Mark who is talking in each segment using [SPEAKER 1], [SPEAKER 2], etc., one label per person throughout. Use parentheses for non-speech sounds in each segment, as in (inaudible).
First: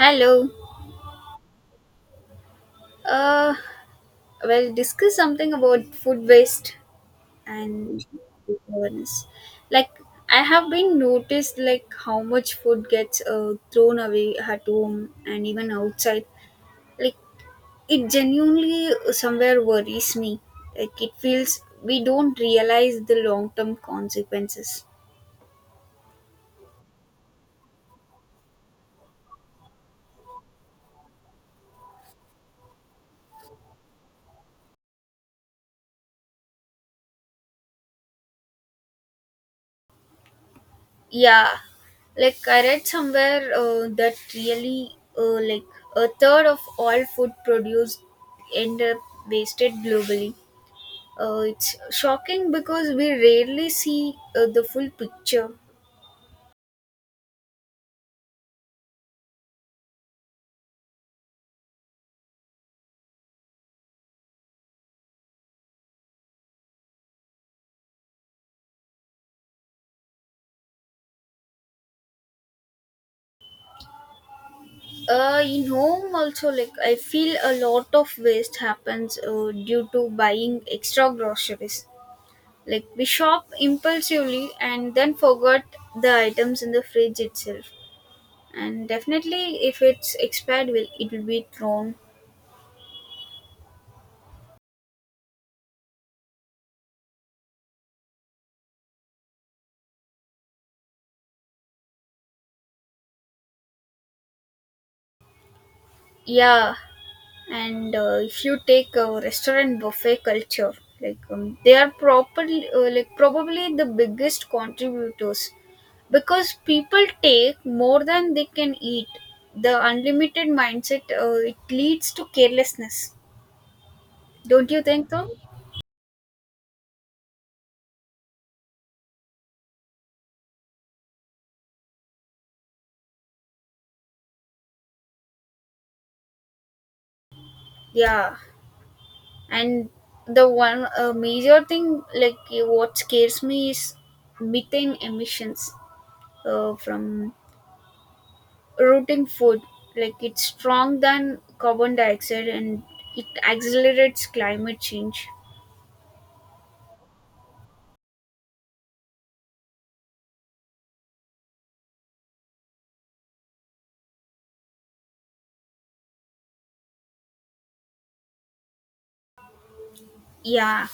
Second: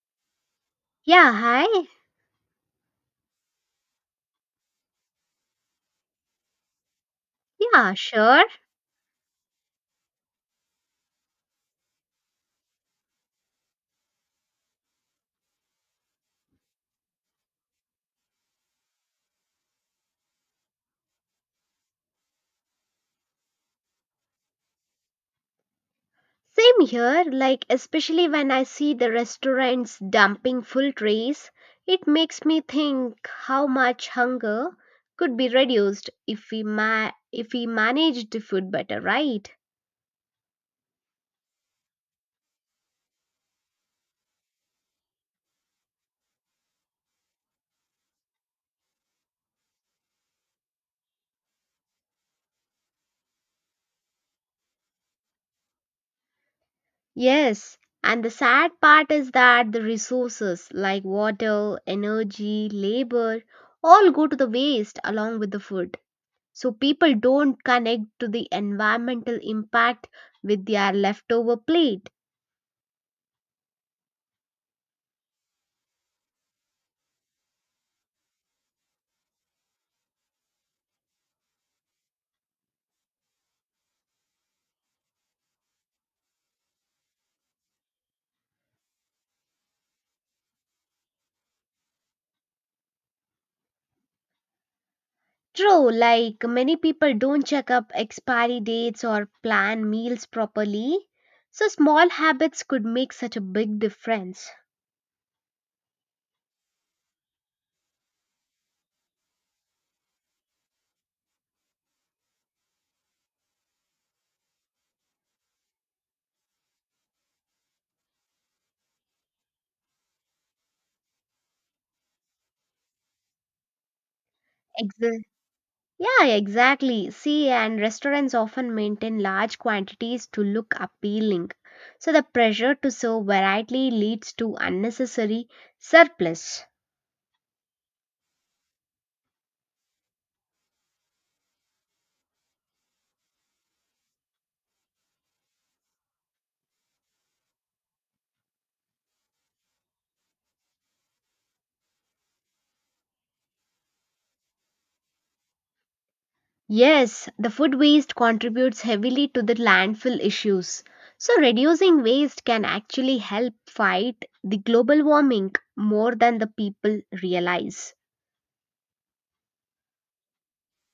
[SPEAKER 1] Hello.
[SPEAKER 2] Yeah, hi.
[SPEAKER 1] Uh, well, discuss something about food waste
[SPEAKER 2] Yeah,
[SPEAKER 1] and
[SPEAKER 2] sure.
[SPEAKER 1] food awareness. Like, I have been noticed like how much food gets thrown away at home and even outside. Like, it genuinely somewhere worries me. Like, it feels we don't realize the long-term consequences.
[SPEAKER 2] Same here, like, especially when I see the restaurants dumping full trays, it makes me think how much hunger could be reduced if we managed the food better, right?
[SPEAKER 1] Yeah, like I read somewhere that really like a third of all food produced end up wasted globally. It's shocking because we rarely see the full picture.
[SPEAKER 2] Yes, and the sad part is that the resources like water, energy, labor all go to the waste along with the food. So people don't connect to the environmental impact with their leftover plate.
[SPEAKER 1] In home also, like I feel a lot of waste happens due to buying extra groceries. Like we shop impulsively and then forgot the items in the fridge itself. And definitely if it's expired will it will be thrown.
[SPEAKER 2] True, like many people don't check up expiry dates or plan meals properly. So small habits could make such a big difference.
[SPEAKER 1] Yeah, and if you take a restaurant buffet culture, like they are properly like probably the biggest contributors because people take more than they can eat. The unlimited mindset, it leads to carelessness. Don't you think
[SPEAKER 2] Exa-
[SPEAKER 1] so?
[SPEAKER 2] yeah, exactly. See, and restaurants often maintain large quantities to look appealing. So the pressure to serve variety leads to unnecessary surplus.
[SPEAKER 1] Yeah, and the one major thing, like what scares me is methane emissions from rooting food. Like it's strong than carbon dioxide and it accelerates climate change.
[SPEAKER 2] Yes, the food waste contributes heavily to the landfill issues. So, reducing waste can actually help fight the global warming more than the people realize.
[SPEAKER 1] Yeah,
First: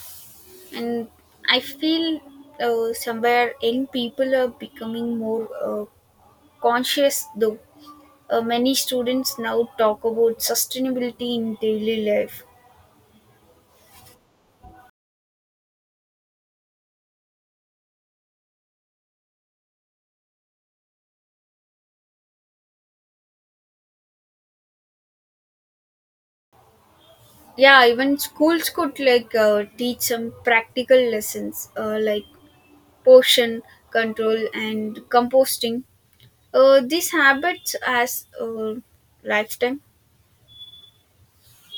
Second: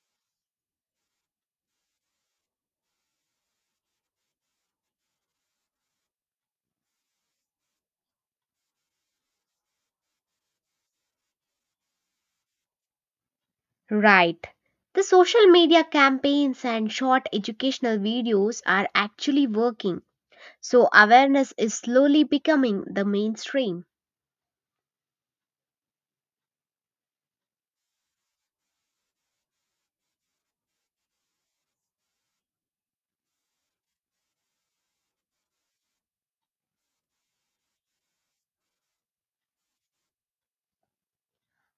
[SPEAKER 1] and I feel somewhere young people are becoming more conscious though. Many students now talk about sustainability in daily life.
[SPEAKER 2] Right. The social media campaigns and short educational videos are actually working. So, awareness is slowly becoming the mainstream.
[SPEAKER 1] Yeah, even schools could like teach some practical lessons, like portion control and composting. These habits as lifetime.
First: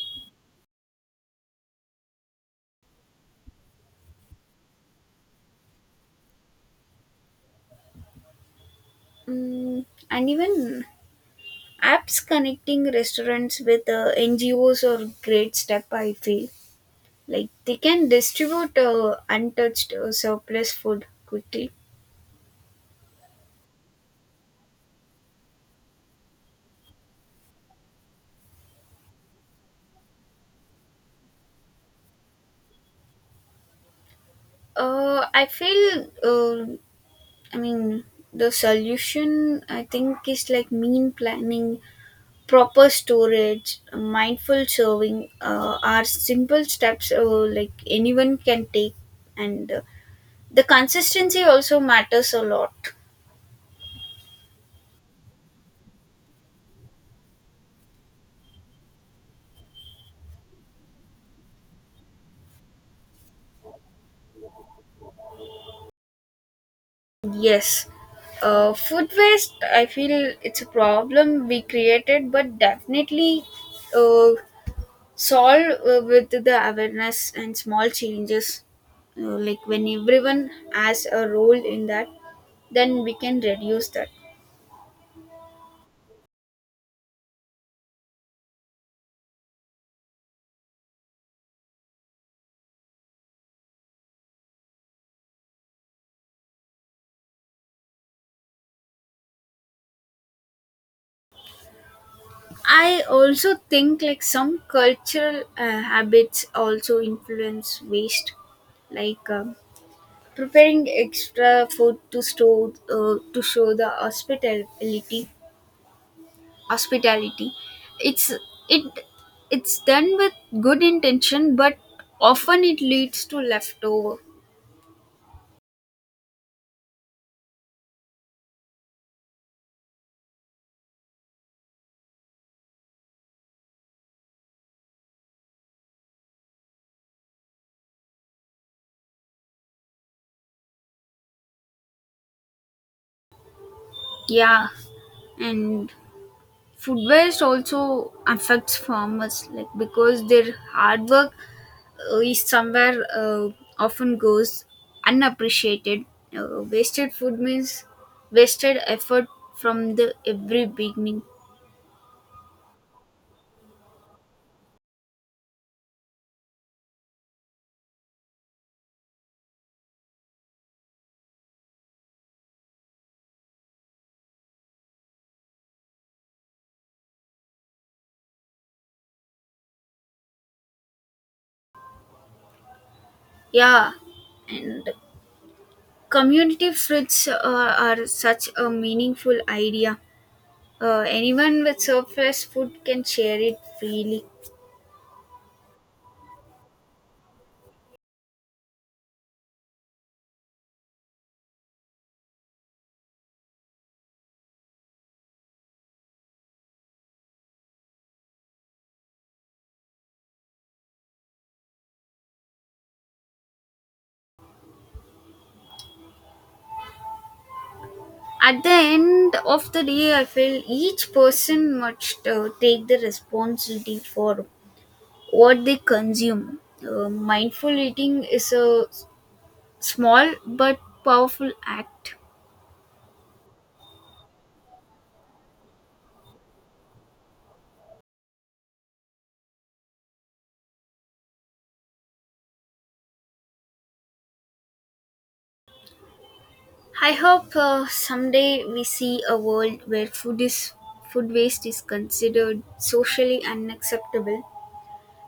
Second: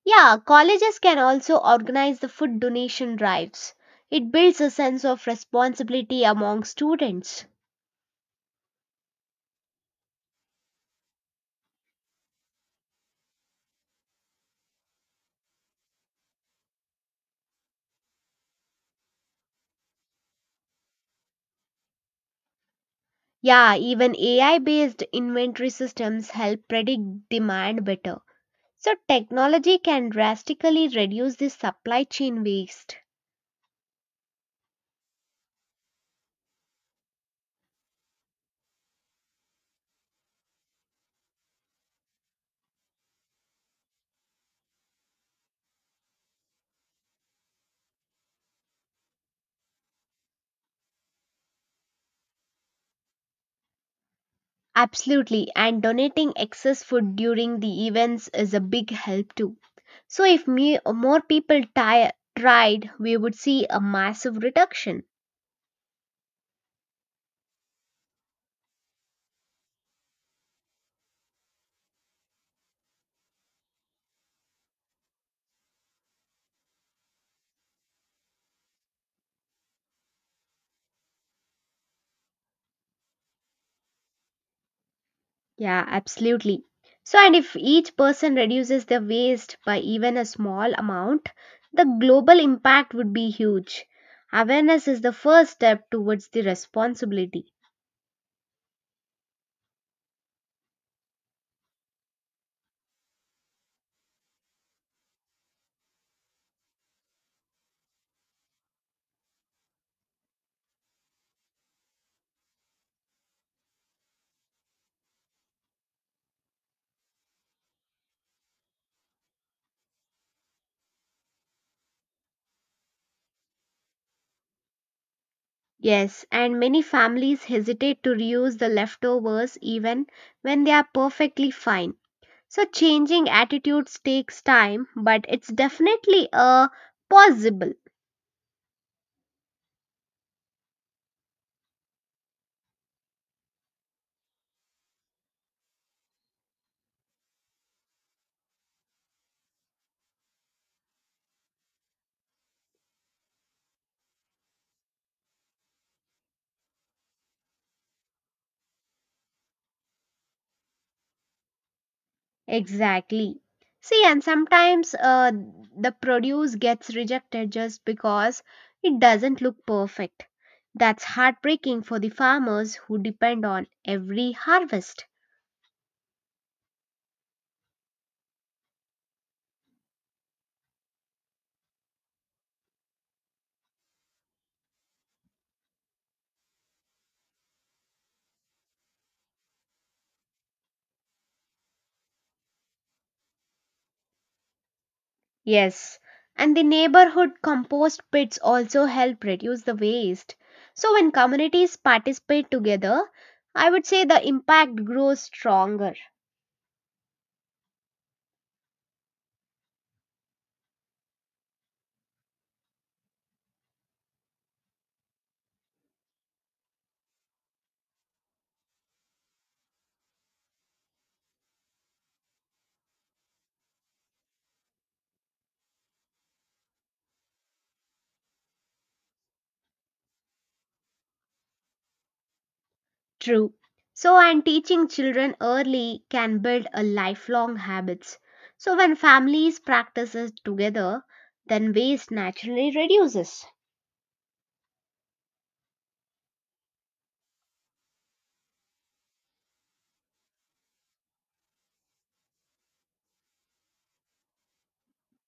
[SPEAKER 2] Yeah, colleges can also organize the food donation drives. It builds a sense of responsibility among students.
[SPEAKER 1] Mm, and even apps connecting restaurants with NGOs are great step I feel, like they can distribute untouched surplus food quickly.
[SPEAKER 2] Yeah, even AI based inventory systems help predict demand better. So, technology can drastically reduce the supply chain waste.
[SPEAKER 1] I feel I mean the solution I think is like mean planning, proper storage, mindful serving are simple steps like anyone can take. And the consistency also matters a lot.
[SPEAKER 2] Absolutely, and donating excess food during the events is a big help too. So, if me, more people tried, we would see a massive reduction.
[SPEAKER 1] Yes. Food waste, I feel it's a problem we created, but definitely uh, solve with the awareness and small changes. Like when everyone has a role in that, then we can reduce that.
[SPEAKER 2] Yeah, absolutely. So, and if each person reduces their waste by even a small amount, the global impact would be huge. Awareness is the first step towards the responsibility.
[SPEAKER 1] I also think like some cultural habits also influence waste, like preparing extra food to store to show the hospitality, it's it it's done with good intention, but often it leads to leftover.
[SPEAKER 2] Yes, and many families hesitate to reuse the leftovers even when they are perfectly fine. So, changing attitudes takes time, but it's definitely a possible.
[SPEAKER 1] Yeah, and food waste also affects farmers, like because their hard work is somewhere often goes unappreciated. Uh, wasted food means wasted effort from the every beginning.
[SPEAKER 2] Exactly. See, and sometimes the produce gets rejected just because it doesn't look perfect. That's heartbreaking for the farmers who depend on every harvest.
[SPEAKER 1] Yeah, community foods are such a meaningful idea. Anyone with surplus food can share it freely.
[SPEAKER 2] Yes, and the neighborhood compost pits also help reduce the waste. So, when communities participate together, I would say the impact grows stronger.
[SPEAKER 1] At the end of the day, I feel each person must take the responsibility for what they consume. Mindful eating is a small but powerful act.
[SPEAKER 2] True. So, and teaching children early can build a lifelong habits. So, when families practices together, then waste naturally reduces.
[SPEAKER 1] I hope someday we see a world where food waste is considered socially unacceptable.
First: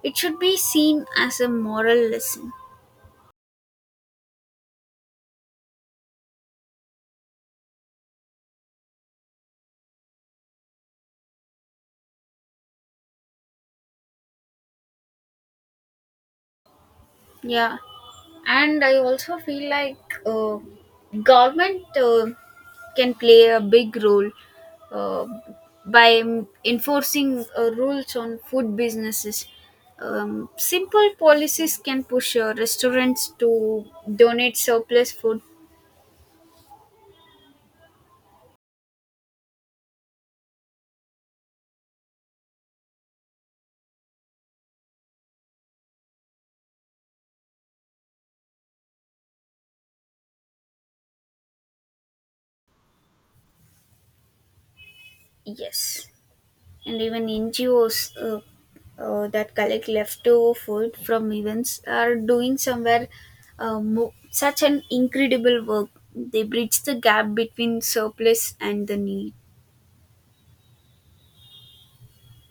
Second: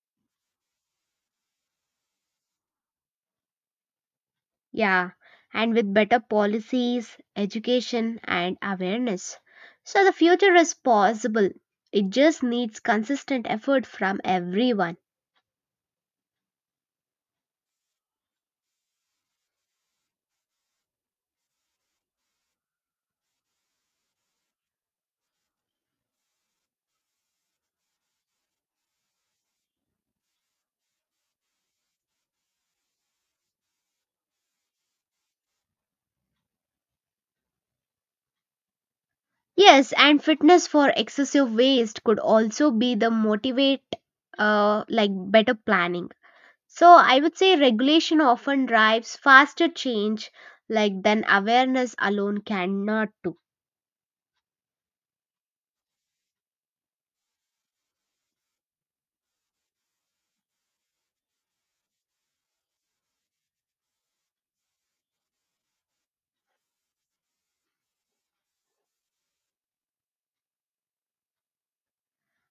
[SPEAKER 1] It should be seen as a moral lesson.
[SPEAKER 2] Yeah, and with better policies, education, and awareness. So, the future is possible. It just needs consistent effort from everyone.
[SPEAKER 1] Yeah, and I also feel like government can play a big role uh, by enforcing rules on food businesses. Um, simple policies can push restaurants to donate surplus food.
[SPEAKER 2] Yes, and fitness for excessive waste could also be the motivate, like better planning. So I would say regulation often drives faster change like than awareness alone cannot do.
[SPEAKER 1] Yes, and even NGOs, uh, that collect leftover food from events are doing somewhere such an incredible work. They bridge the gap between surplus and the need.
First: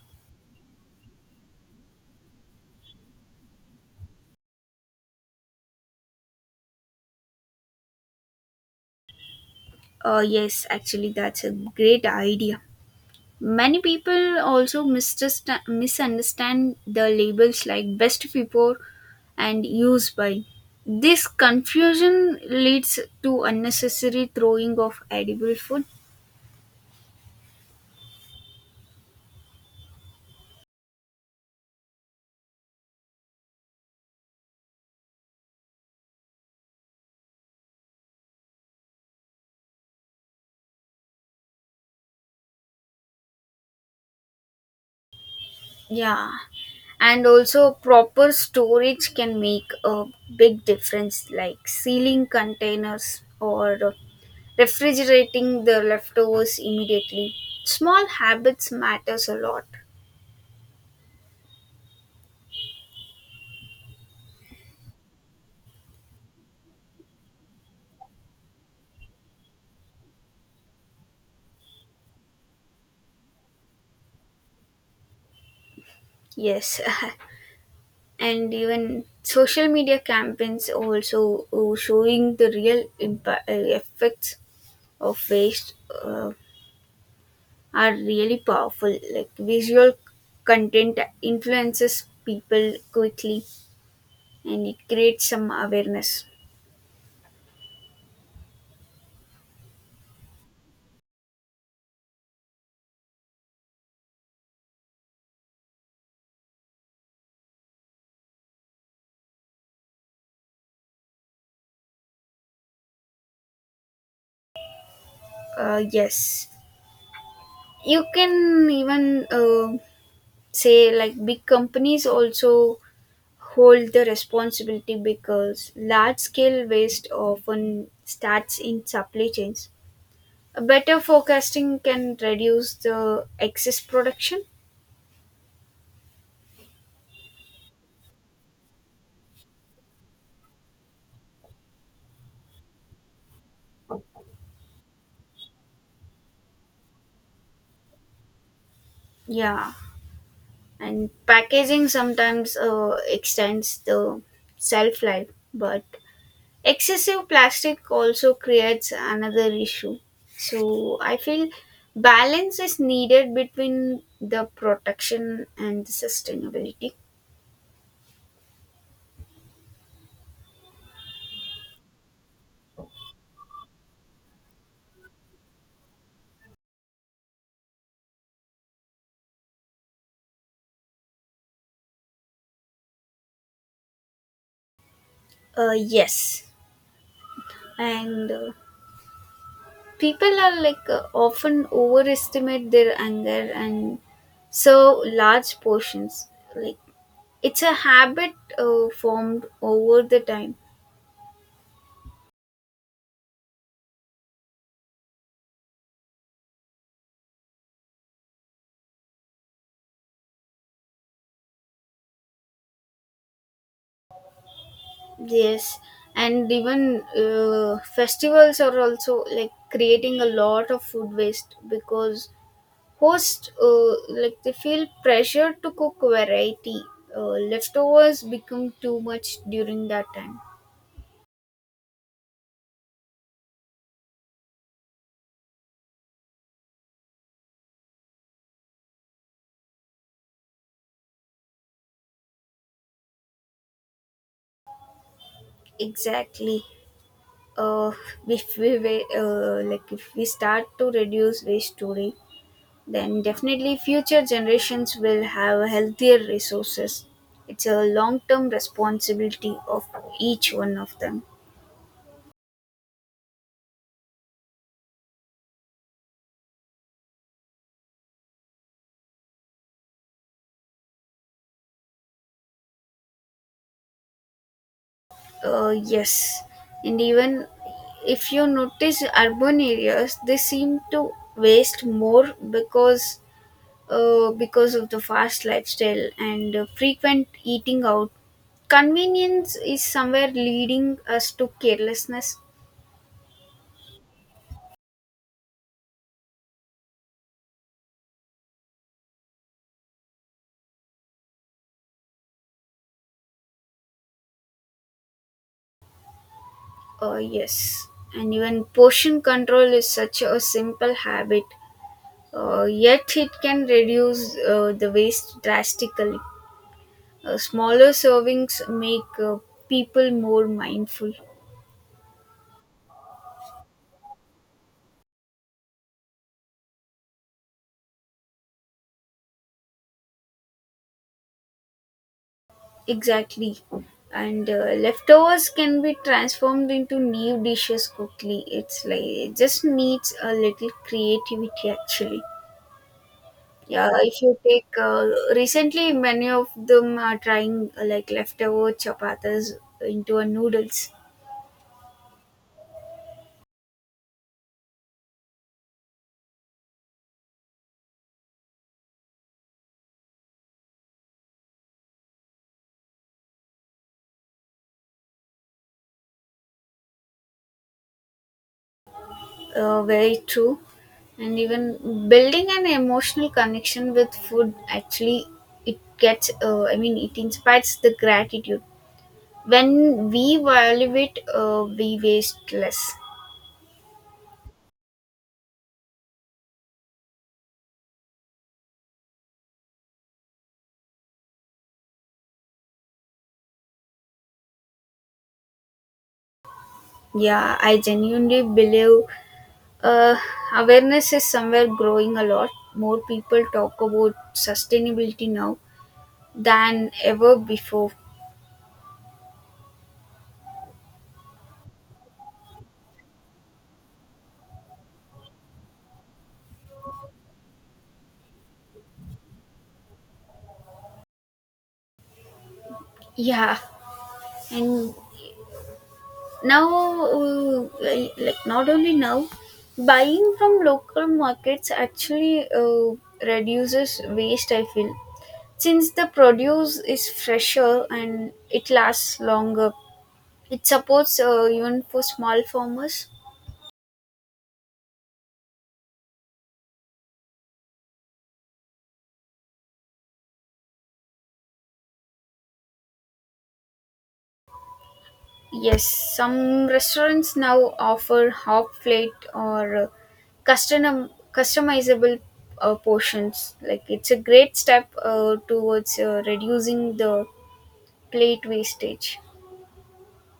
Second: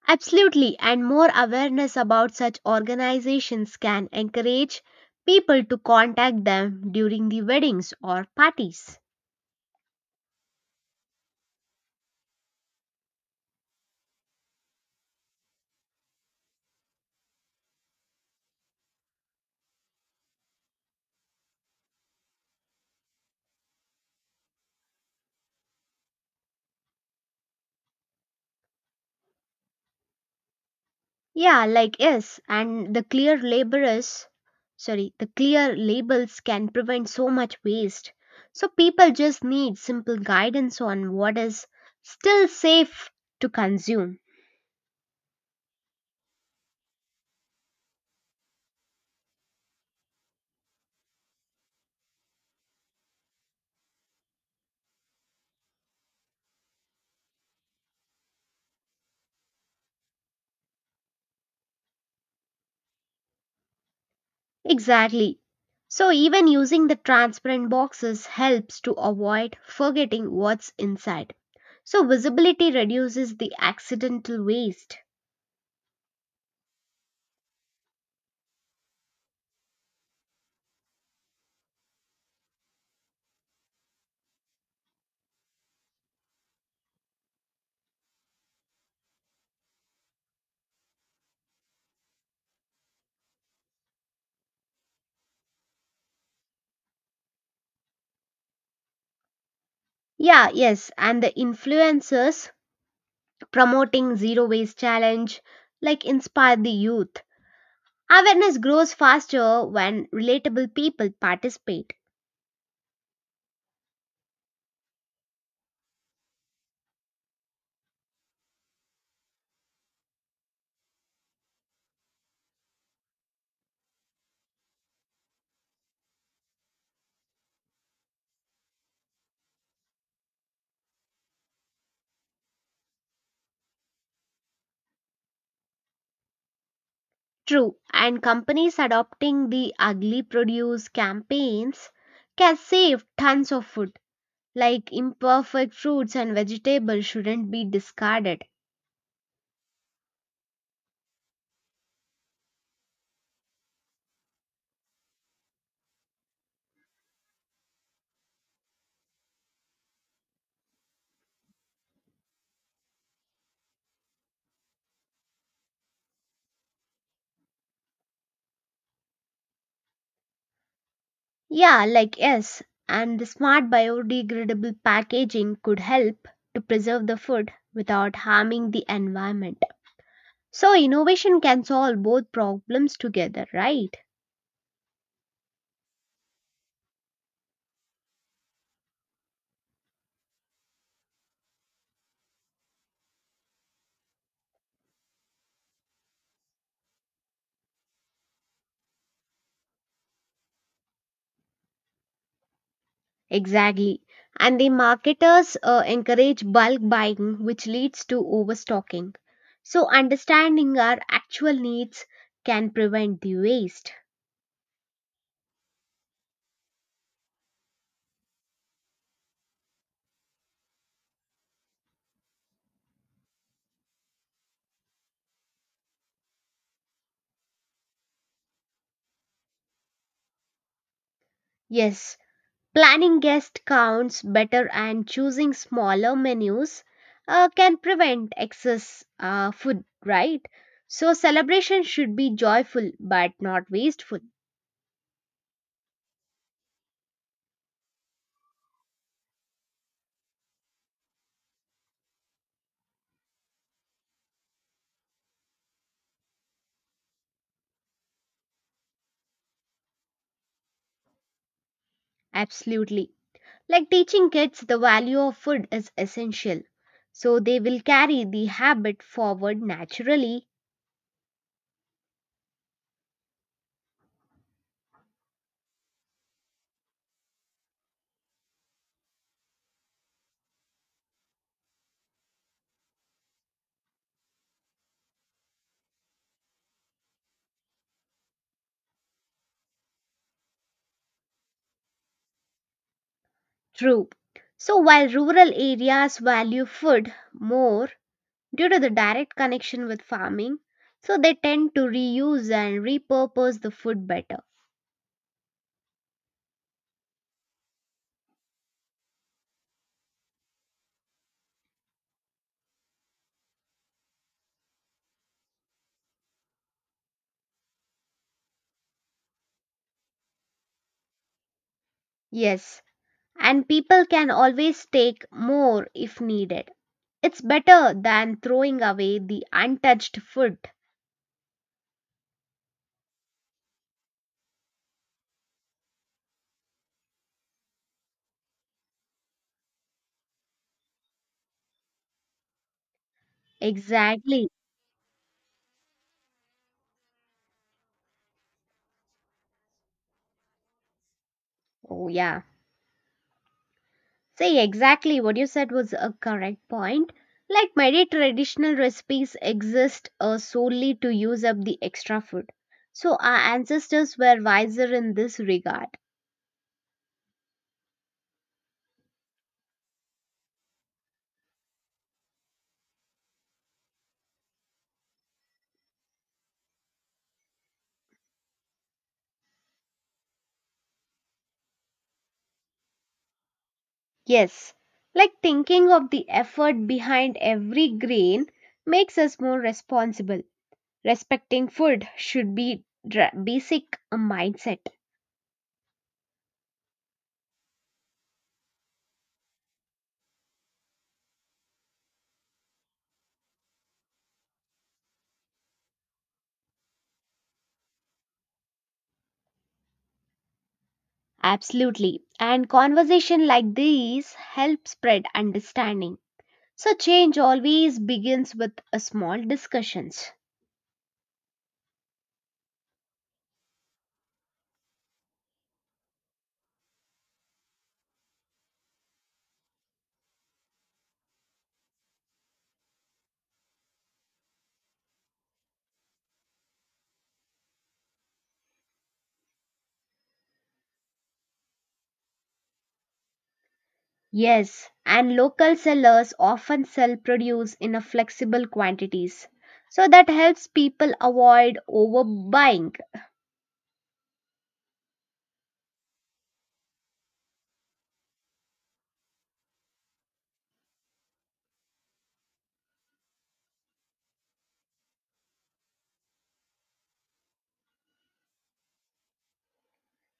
[SPEAKER 2] Absolutely, and more awareness about such organizations can encourage people to contact them during the weddings or parties.
[SPEAKER 1] Yes, actually, that's a great idea. Many people also misunderstand the labels like best before and use by. This confusion leads to unnecessary throwing of edible food.
[SPEAKER 2] Yeah, like yes, and the clear laborers sorry, the clear labels can prevent so much waste. So people just need simple guidance on what is still safe to consume.
[SPEAKER 1] Yeah, and also proper storage can make a big difference, like sealing containers or refrigerating the leftovers immediately. Small habits matters a lot.
[SPEAKER 2] Exactly. So, even using the transparent boxes helps to avoid forgetting what's inside. So, visibility reduces the accidental waste.
[SPEAKER 1] Yes, (laughs) and even social media campaigns also showing the real impact, effects of waste uh, are really powerful. Like visual content influences people quickly and it creates some awareness.
[SPEAKER 2] Yeah, yes, and the influencers promoting zero waste challenge like inspire the youth. Awareness grows faster when relatable people participate.
[SPEAKER 1] Yes, you can even say like big companies also hold the responsibility because large scale waste often starts in supply chains. A better forecasting can reduce the excess production.
[SPEAKER 2] True, and companies adopting the ugly produce campaigns can save tons of food. Like imperfect fruits and vegetables shouldn't be discarded.
[SPEAKER 1] Yeah, and packaging sometimes extends the shelf life, but excessive plastic also creates another issue. So I feel balance is needed between the protection and the sustainability.
[SPEAKER 2] Yeah, like yes, and the smart biodegradable packaging could help to preserve the food without harming the environment. So, innovation can solve both problems together, right?
[SPEAKER 1] Uh, yes, and people are like often overestimate their anger and serve large portions. Like, it's a habit formed over the time.
[SPEAKER 2] Exactly. And the marketers encourage bulk buying, which leads to overstocking. So, understanding our actual needs can prevent the waste.
[SPEAKER 1] Yes, and even festivals are also like creating a lot of food waste because hosts like they feel pressure to cook variety. Leftovers become too much during that time.
[SPEAKER 2] Yes, planning guest counts better and choosing smaller menus can prevent excess food, right? So, celebration should be joyful but not wasteful.
[SPEAKER 1] Exactly. Uh, if we wa- Uh, like if we start to reduce waste today, then definitely future generations will have healthier resources. It's a long-term responsibility of each one of them.
[SPEAKER 2] Absolutely. Like teaching kids the value of food is essential. So, they will carry the habit forward naturally.
[SPEAKER 1] Yes, and even if you notice urban areas, they seem to waste more because of the fast lifestyle and frequent eating out. Convenience is somewhere leading us to carelessness.
[SPEAKER 2] True. So, while rural areas value food more, due to the direct connection with farming, so they tend to reuse and repurpose the food better.
[SPEAKER 1] Yes, and even portion control is such a simple habit, yet it can reduce the waste drastically. Smaller servings make people more mindful.
[SPEAKER 2] Yes, and people can always take more if needed. It's better than throwing away the untouched food.
[SPEAKER 1] Exactly. And leftovers can be transformed into new dishes quickly. It's like it just needs a little creativity actually. Yeah, if you
[SPEAKER 2] Exactly.
[SPEAKER 1] take recently, many of them are trying like leftover chapatas into a noodles.
[SPEAKER 2] Oh, yeah. See, exactly what you said was a correct point. Like many traditional recipes exist solely to use up the extra food. So, our ancestors were wiser in this regard.
[SPEAKER 1] Uh, very true. And even building an emotional connection with food actually, it gets it inspires the gratitude. When we value it, we waste less.
[SPEAKER 2] Yes, like thinking of the effort behind every grain makes us more responsible. Respecting food should be basic mindset.
[SPEAKER 1] Yeah, I genuinely believe uh, awareness is somewhere growing a lot. More people talk about sustainability now than ever before.
[SPEAKER 2] Absolutely. And conversation like these help spread understanding. So change always begins with a small discussions.
[SPEAKER 1] Yeah, and now like not only now, buying from local markets actually reduces waste I feel, since the produce is fresher and it lasts longer. It supports even for small farmers.
[SPEAKER 2] Yes, and local sellers often sell produce in a flexible quantities. So that helps people avoid overbuying.
[SPEAKER 1] Yes, some restaurants now offer half plate or custom customizable portions. Like it's a great step towards reducing the plate wastage.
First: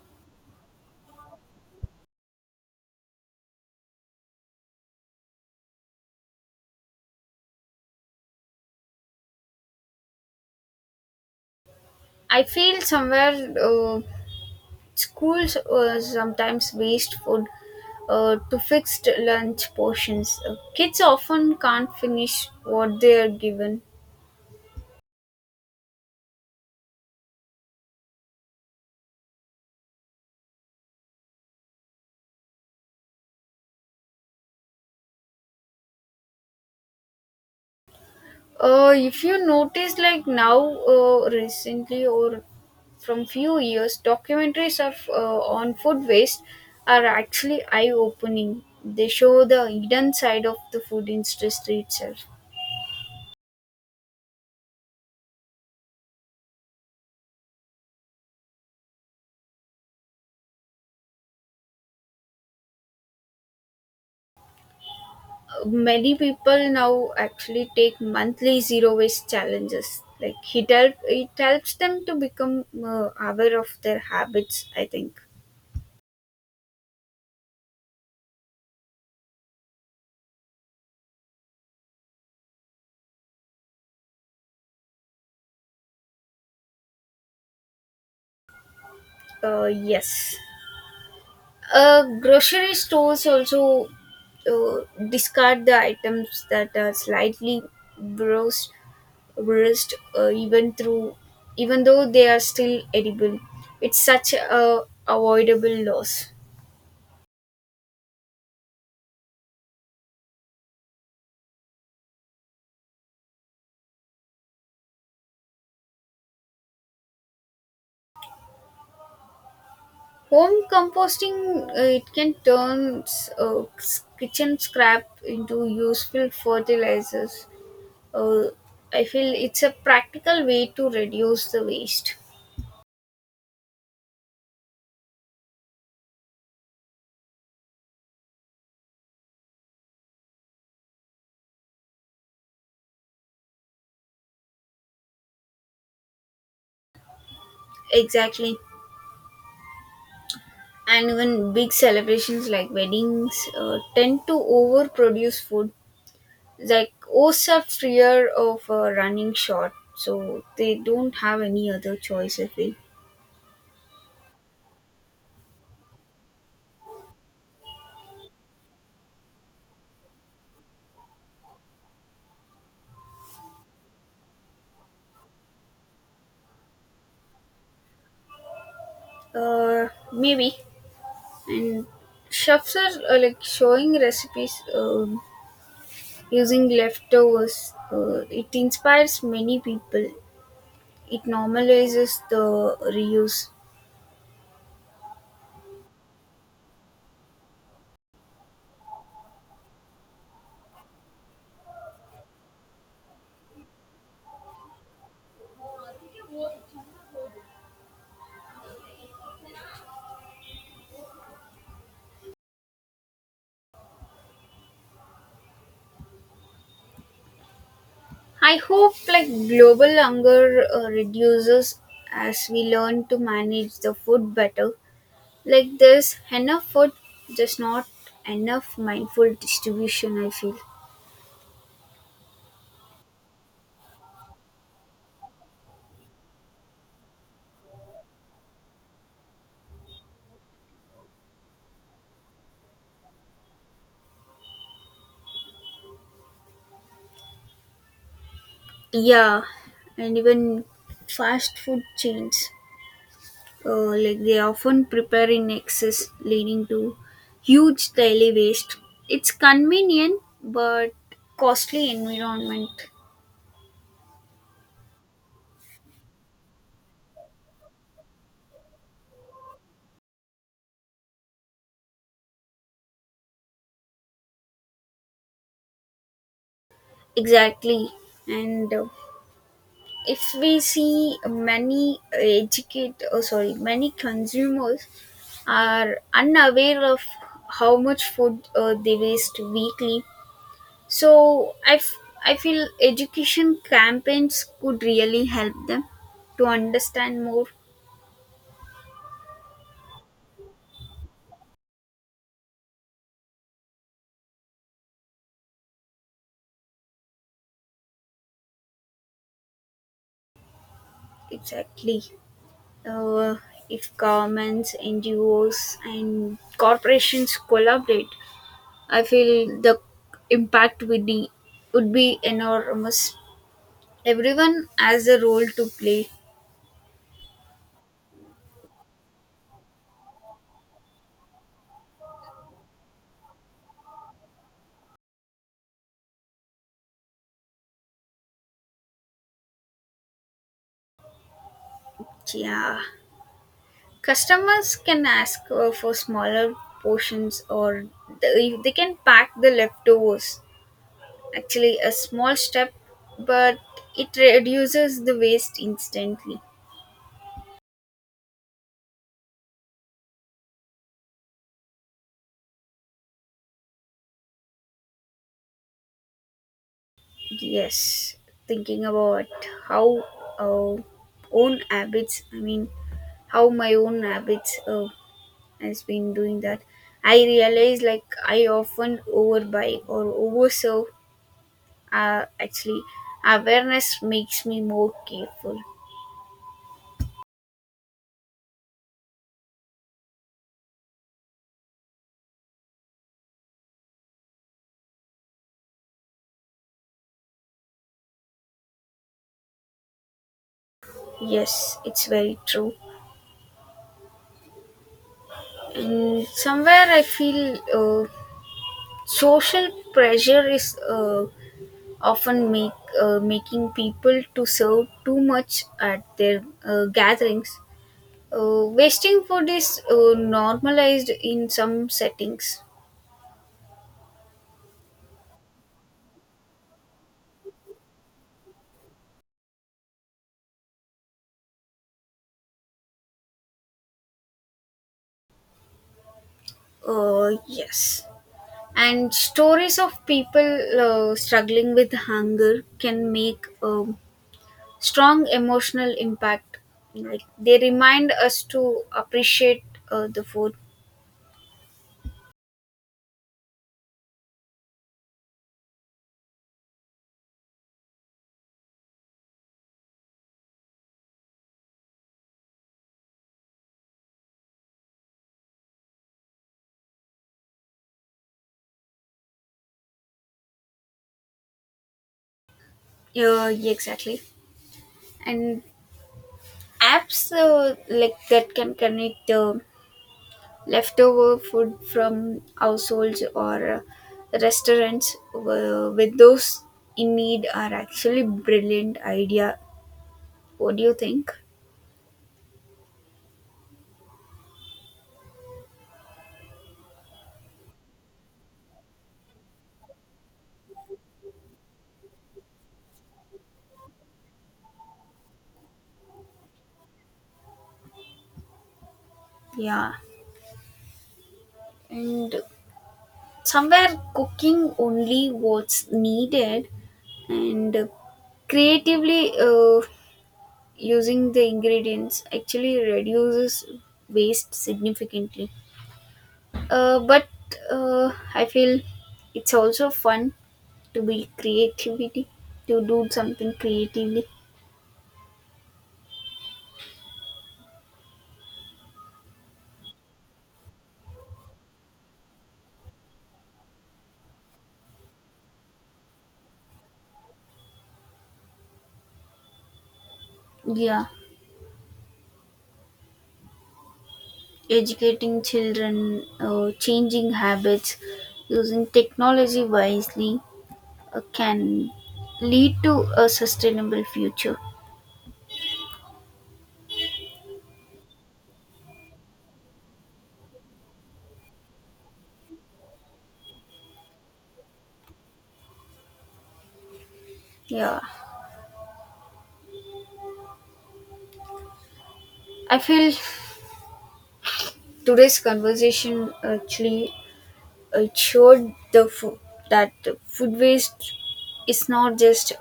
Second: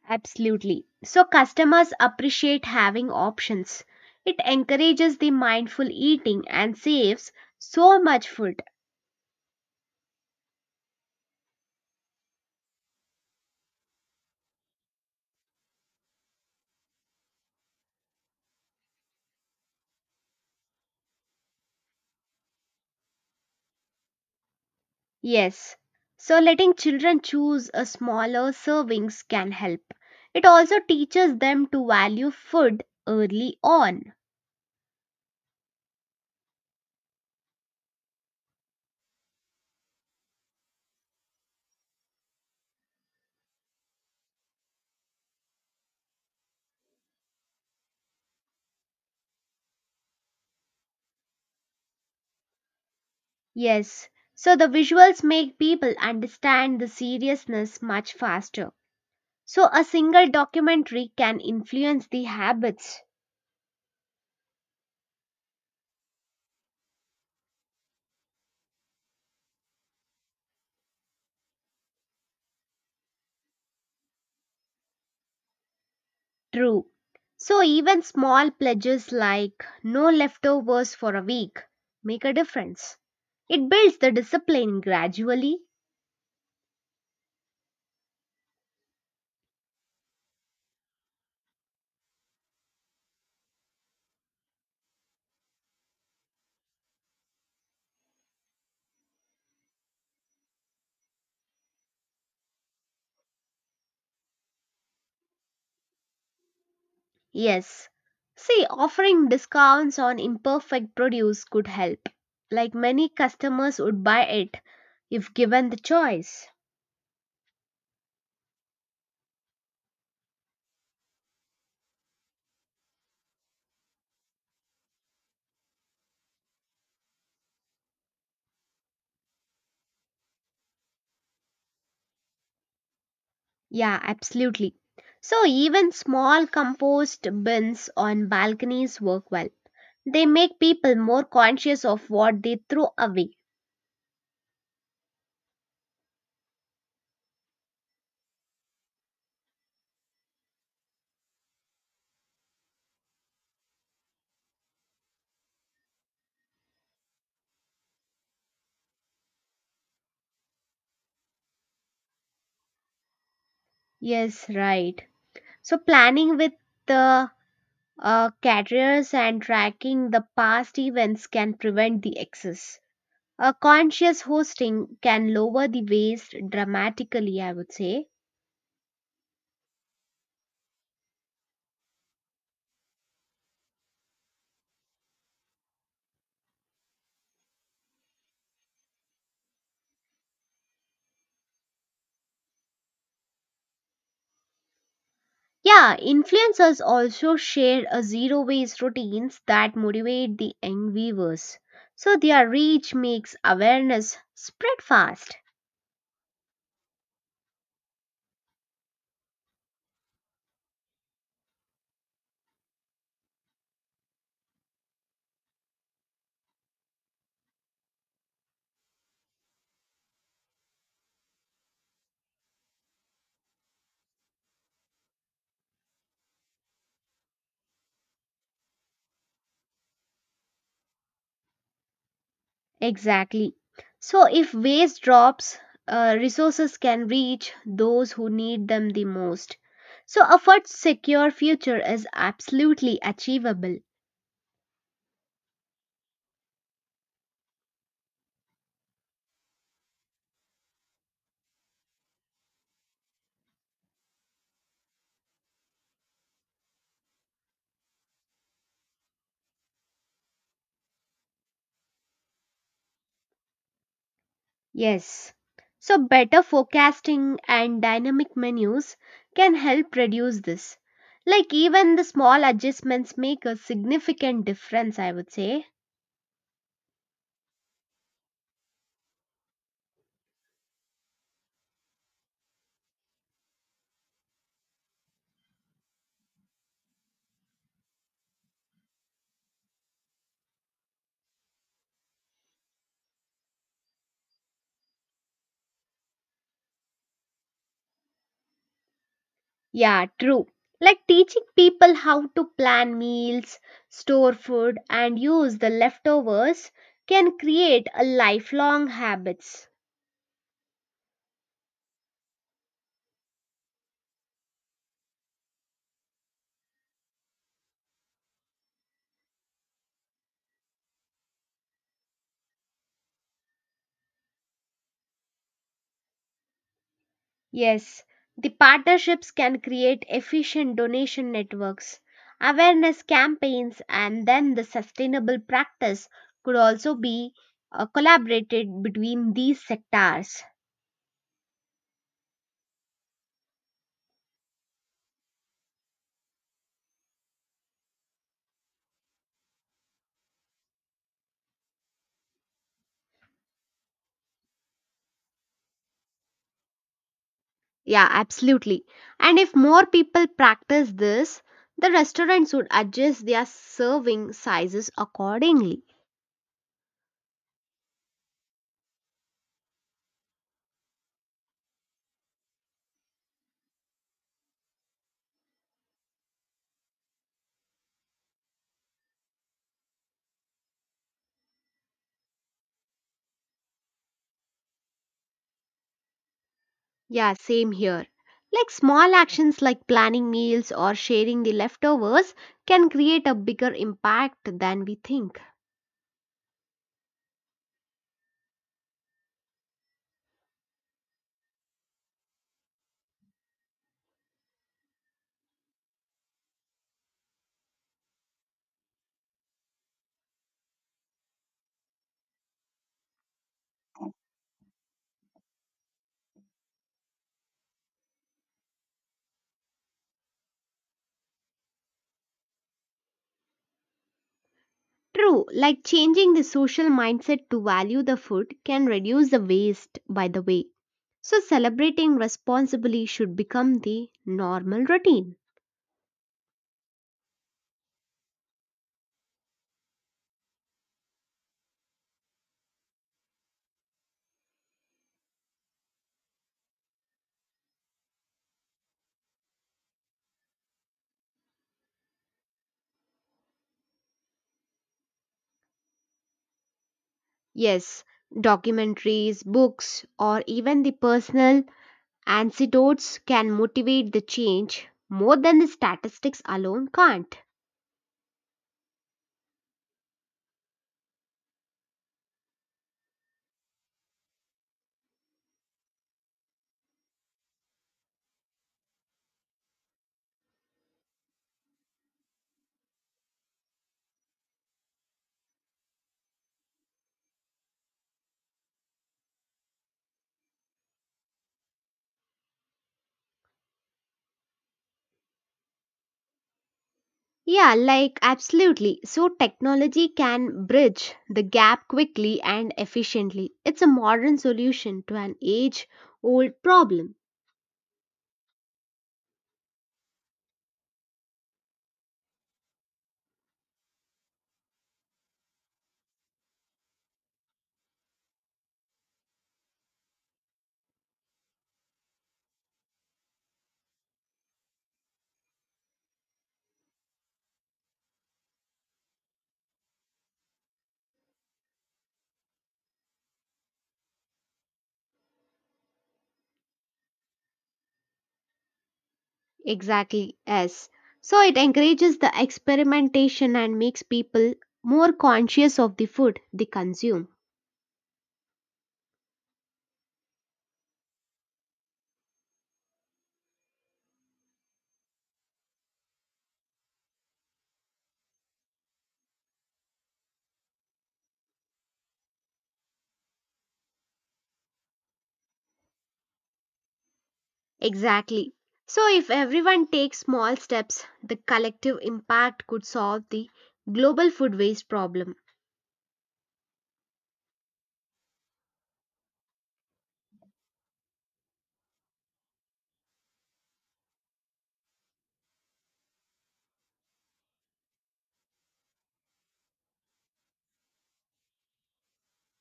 [SPEAKER 2] Absolutely. So customers appreciate having options. It encourages the mindful eating and saves so much food.
[SPEAKER 1] I feel somewhere schools sometimes waste food to fixed lunch portions. Kids often can't finish what they are given.
[SPEAKER 2] Yes. So letting children choose a smaller servings can help. It also teaches them to value food early on.
[SPEAKER 1] If you notice, like now, recently or from few years, documentaries of on food waste are actually eye-opening. They show the hidden side of the food industry itself.
[SPEAKER 2] Yes. So the visuals make people understand the seriousness much faster. So a single documentary can influence the habits.
[SPEAKER 1] Many people now actually take monthly zero waste challenges, like it helps them to become aware of their habits I think.
[SPEAKER 2] True. So even small pledges like no leftovers for a week make a difference. It builds the discipline gradually.
[SPEAKER 1] Uh, yes, grocery stores also uh, discard the items that are slightly bruised bruised even though they are still edible. It's such a avoidable loss.
[SPEAKER 2] Yes. See, offering discounts on imperfect produce could help. Like many customers would buy it if given the choice.
[SPEAKER 1] Home composting, it can turn kitchen scrap into useful fertilizers. Uh, I feel it's a practical way to reduce the waste.
[SPEAKER 2] Yeah, absolutely. So even small compost bins on balconies work well. They make people more conscious of what they throw away.
[SPEAKER 1] Exactly. And even big celebrations like weddings tend to overproduce food. Like hosts are fear of running short, so they don't have any other choice, I feel.
[SPEAKER 2] Yes, right. So, planning with the caterers and tracking the past events can prevent the excess. A conscious hosting can lower the waste dramatically, I would say.
[SPEAKER 1] Uh, maybe. And chefs are like showing recipes. Using leftovers, it inspires many people. It normalizes the reuse.
[SPEAKER 2] Yeah, influencers also share a zero waste routines that motivate the young viewers. So, their reach makes awareness spread fast.
[SPEAKER 1] I hope like global hunger reduces as we learn to manage the food better. Like there's enough food, just not enough mindful distribution, I feel.
[SPEAKER 2] Exactly. So, if waste drops, resources can reach those who need them the most. So, a food secure future is absolutely achievable.
[SPEAKER 1] Yeah, and even fast food chains. Like they often prepare in excess, leading to huge daily waste. It's convenient but costly environment.
[SPEAKER 2] Yes. So, better forecasting and dynamic menus can help reduce this. Like, even the small adjustments make a significant difference, I would say.
[SPEAKER 1] Exactly, and if we see many educate, oh sorry, many consumers are unaware of how much food they waste weekly. So I, f- I feel education campaigns could really help them to understand more.
[SPEAKER 2] Yeah, true. Like teaching people how to plan meals, store food, and use the leftovers can create a lifelong habits.
[SPEAKER 1] Exactly. Uh, if governments, NGOs, and corporations collaborate, I feel the impact would be enormous. Everyone has a role to play.
[SPEAKER 2] Yes, the partnerships can create efficient donation networks, awareness campaigns, and then the sustainable practice could also be collaborated between these sectors.
[SPEAKER 1] Yeah, customers can ask for smaller portions, or they can pack the leftovers. Actually, a small step, but it reduces the waste instantly.
[SPEAKER 2] Yeah, absolutely. And if more people practice this, the restaurants would adjust their serving sizes accordingly.
[SPEAKER 1] Yes, thinking about how uh, own habits, I mean, how my own habits has been doing that. I realize like I often overbuy or overserve. Actually, awareness makes me more careful.
[SPEAKER 2] Yeah, same here. Like small actions like planning meals or sharing the leftovers can create a bigger impact than we think.
[SPEAKER 1] Yes, it's very true. And somewhere I feel social pressure is often make making people to serve too much at their gatherings. Wasting food is normalized in some settings.
[SPEAKER 2] True, like changing the social mindset to value the food can reduce the waste, by the way. So, celebrating responsibly should become the normal routine.
[SPEAKER 1] Yes. And stories of people struggling with hunger can make strong emotional impact. Like they remind us to appreciate the food.
[SPEAKER 2] Yes, documentaries, books, or even the personal anecdotes can motivate the change more than the statistics alone can't.
[SPEAKER 1] Yeah, exactly. And apps like that can connect the leftover food from households or restaurants with those in need are actually brilliant idea. What do you think?
[SPEAKER 2] Yeah, like absolutely. So, technology can bridge the gap quickly and efficiently. It's a modern solution to an age old problem.
[SPEAKER 1] Yeah, and somewhere cooking only what's needed and creatively using the ingredients actually reduces waste significantly. But I feel it's also fun to be creativity to do something creatively.
[SPEAKER 2] Exactly, yes. So, it encourages the experimentation and makes people more conscious of the food they consume.
[SPEAKER 1] Yeah, educating children, changing habits, using technology wisely can lead to a sustainable future.
[SPEAKER 2] Exactly. So, if everyone takes small steps, the collective impact could solve the global food waste problem.
[SPEAKER 1] Yeah, I feel today's conversation actually showed the food that food waste is not just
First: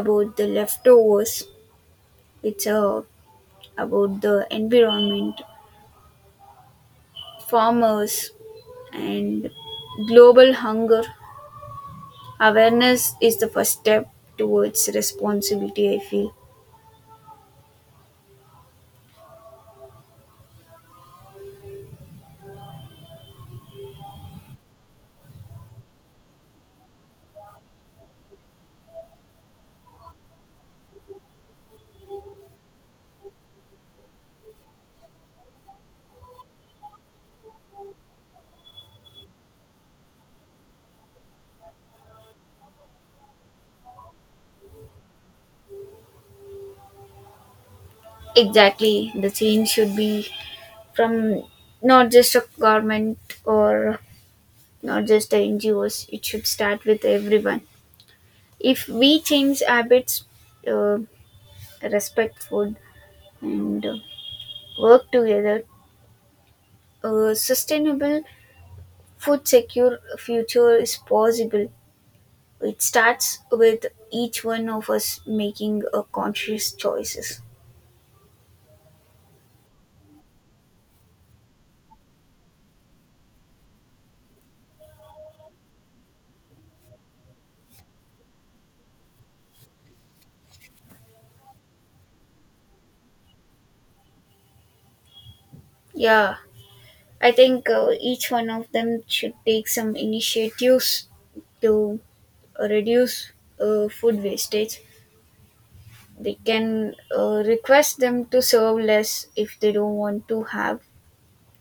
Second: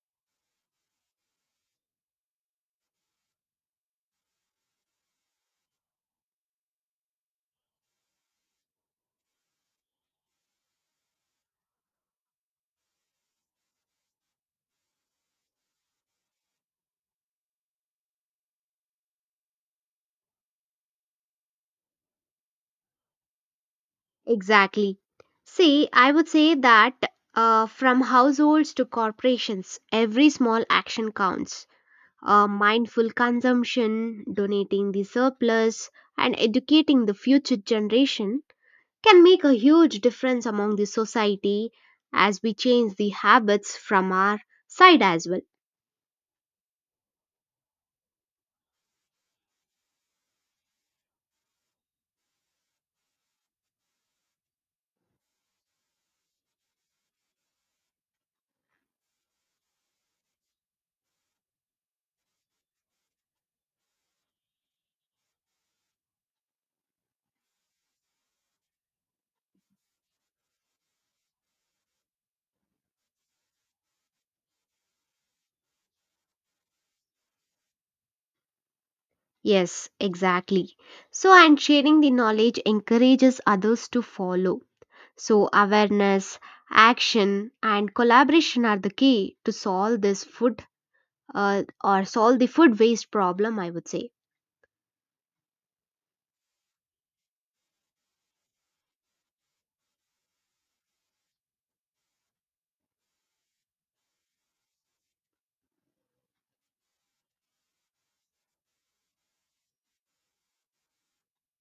[SPEAKER 1] about the leftovers. It's about the environment, farmers, and global hunger. Awareness is the first step towards responsibility, I feel.
[SPEAKER 2] Exactly. See, I would say that from households to corporations, every small action counts. Mindful consumption, donating the surplus, and educating the future generation can make a huge difference among the society as we change the habits from our side as well.
[SPEAKER 1] Exactly, the change should be from not just a government or not just the NGOs. It should start with everyone. If we change habits, uh, respect food, and work together, a sustainable food secure future is possible. It starts with each one of us making a conscious choices.
[SPEAKER 2] Yes, exactly. So, and sharing the knowledge encourages others to follow. So, awareness, action, and collaboration are the key to solve this food, or solve the food waste problem, I would say.
[SPEAKER 1] Yeah, I think each one of them should take some initiatives to reduce food wastage. They can request them to serve less if they don't want to have,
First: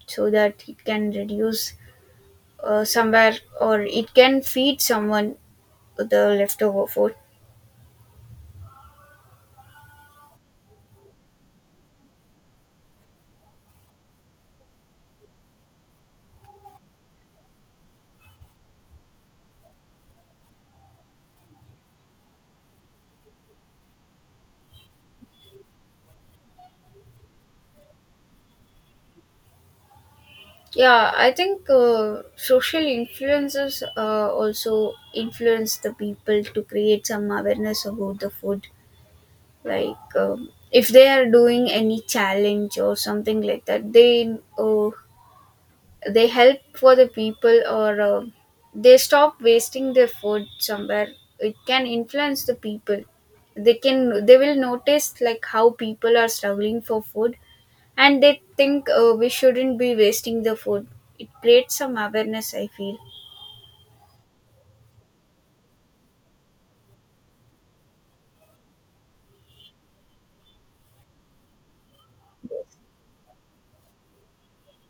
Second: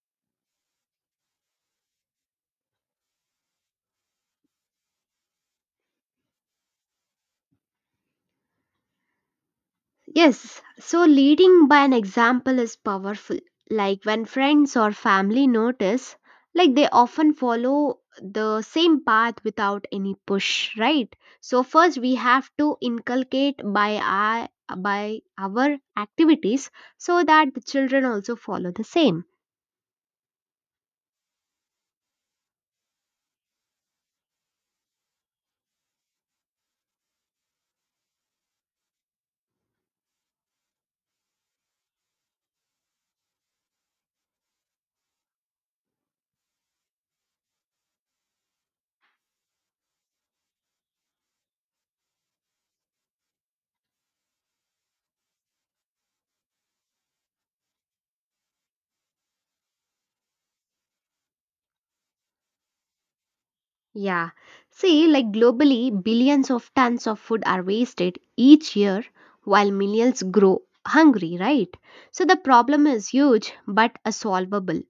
[SPEAKER 1] so that it can reduce somewhere or it can feed someone the leftover food.
[SPEAKER 2] Yes, so leading by an example is powerful. Like when friends or family notice, like they often follow the same path without any push, right? So first we have to inculcate by our activities so that the children also follow the same.
[SPEAKER 1] Yeah, I think social influences also influence the people to create some awareness about the food. Like, if they are doing any challenge or something like that, they help for the people or they stop wasting their food somewhere. It can influence the people. They will notice like how people are struggling for food and they think we shouldn't be wasting the food. It creates some awareness, I feel.
[SPEAKER 2] Yeah. See, like globally, billions of tons of food are wasted each year while millions grow hungry, right? So the problem is huge but a solvable.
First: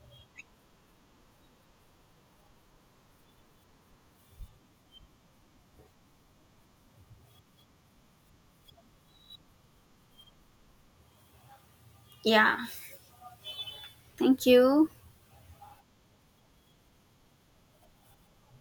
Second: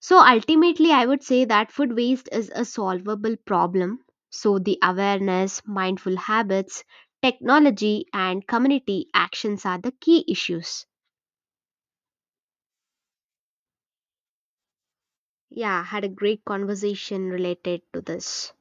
[SPEAKER 2] So ultimately, I would say that food waste is a solvable problem. So the awareness, mindful habits, technology, and community actions are the key issues.
[SPEAKER 1] Yeah, thank you.
[SPEAKER 2] Yeah, had a great conversation related to this.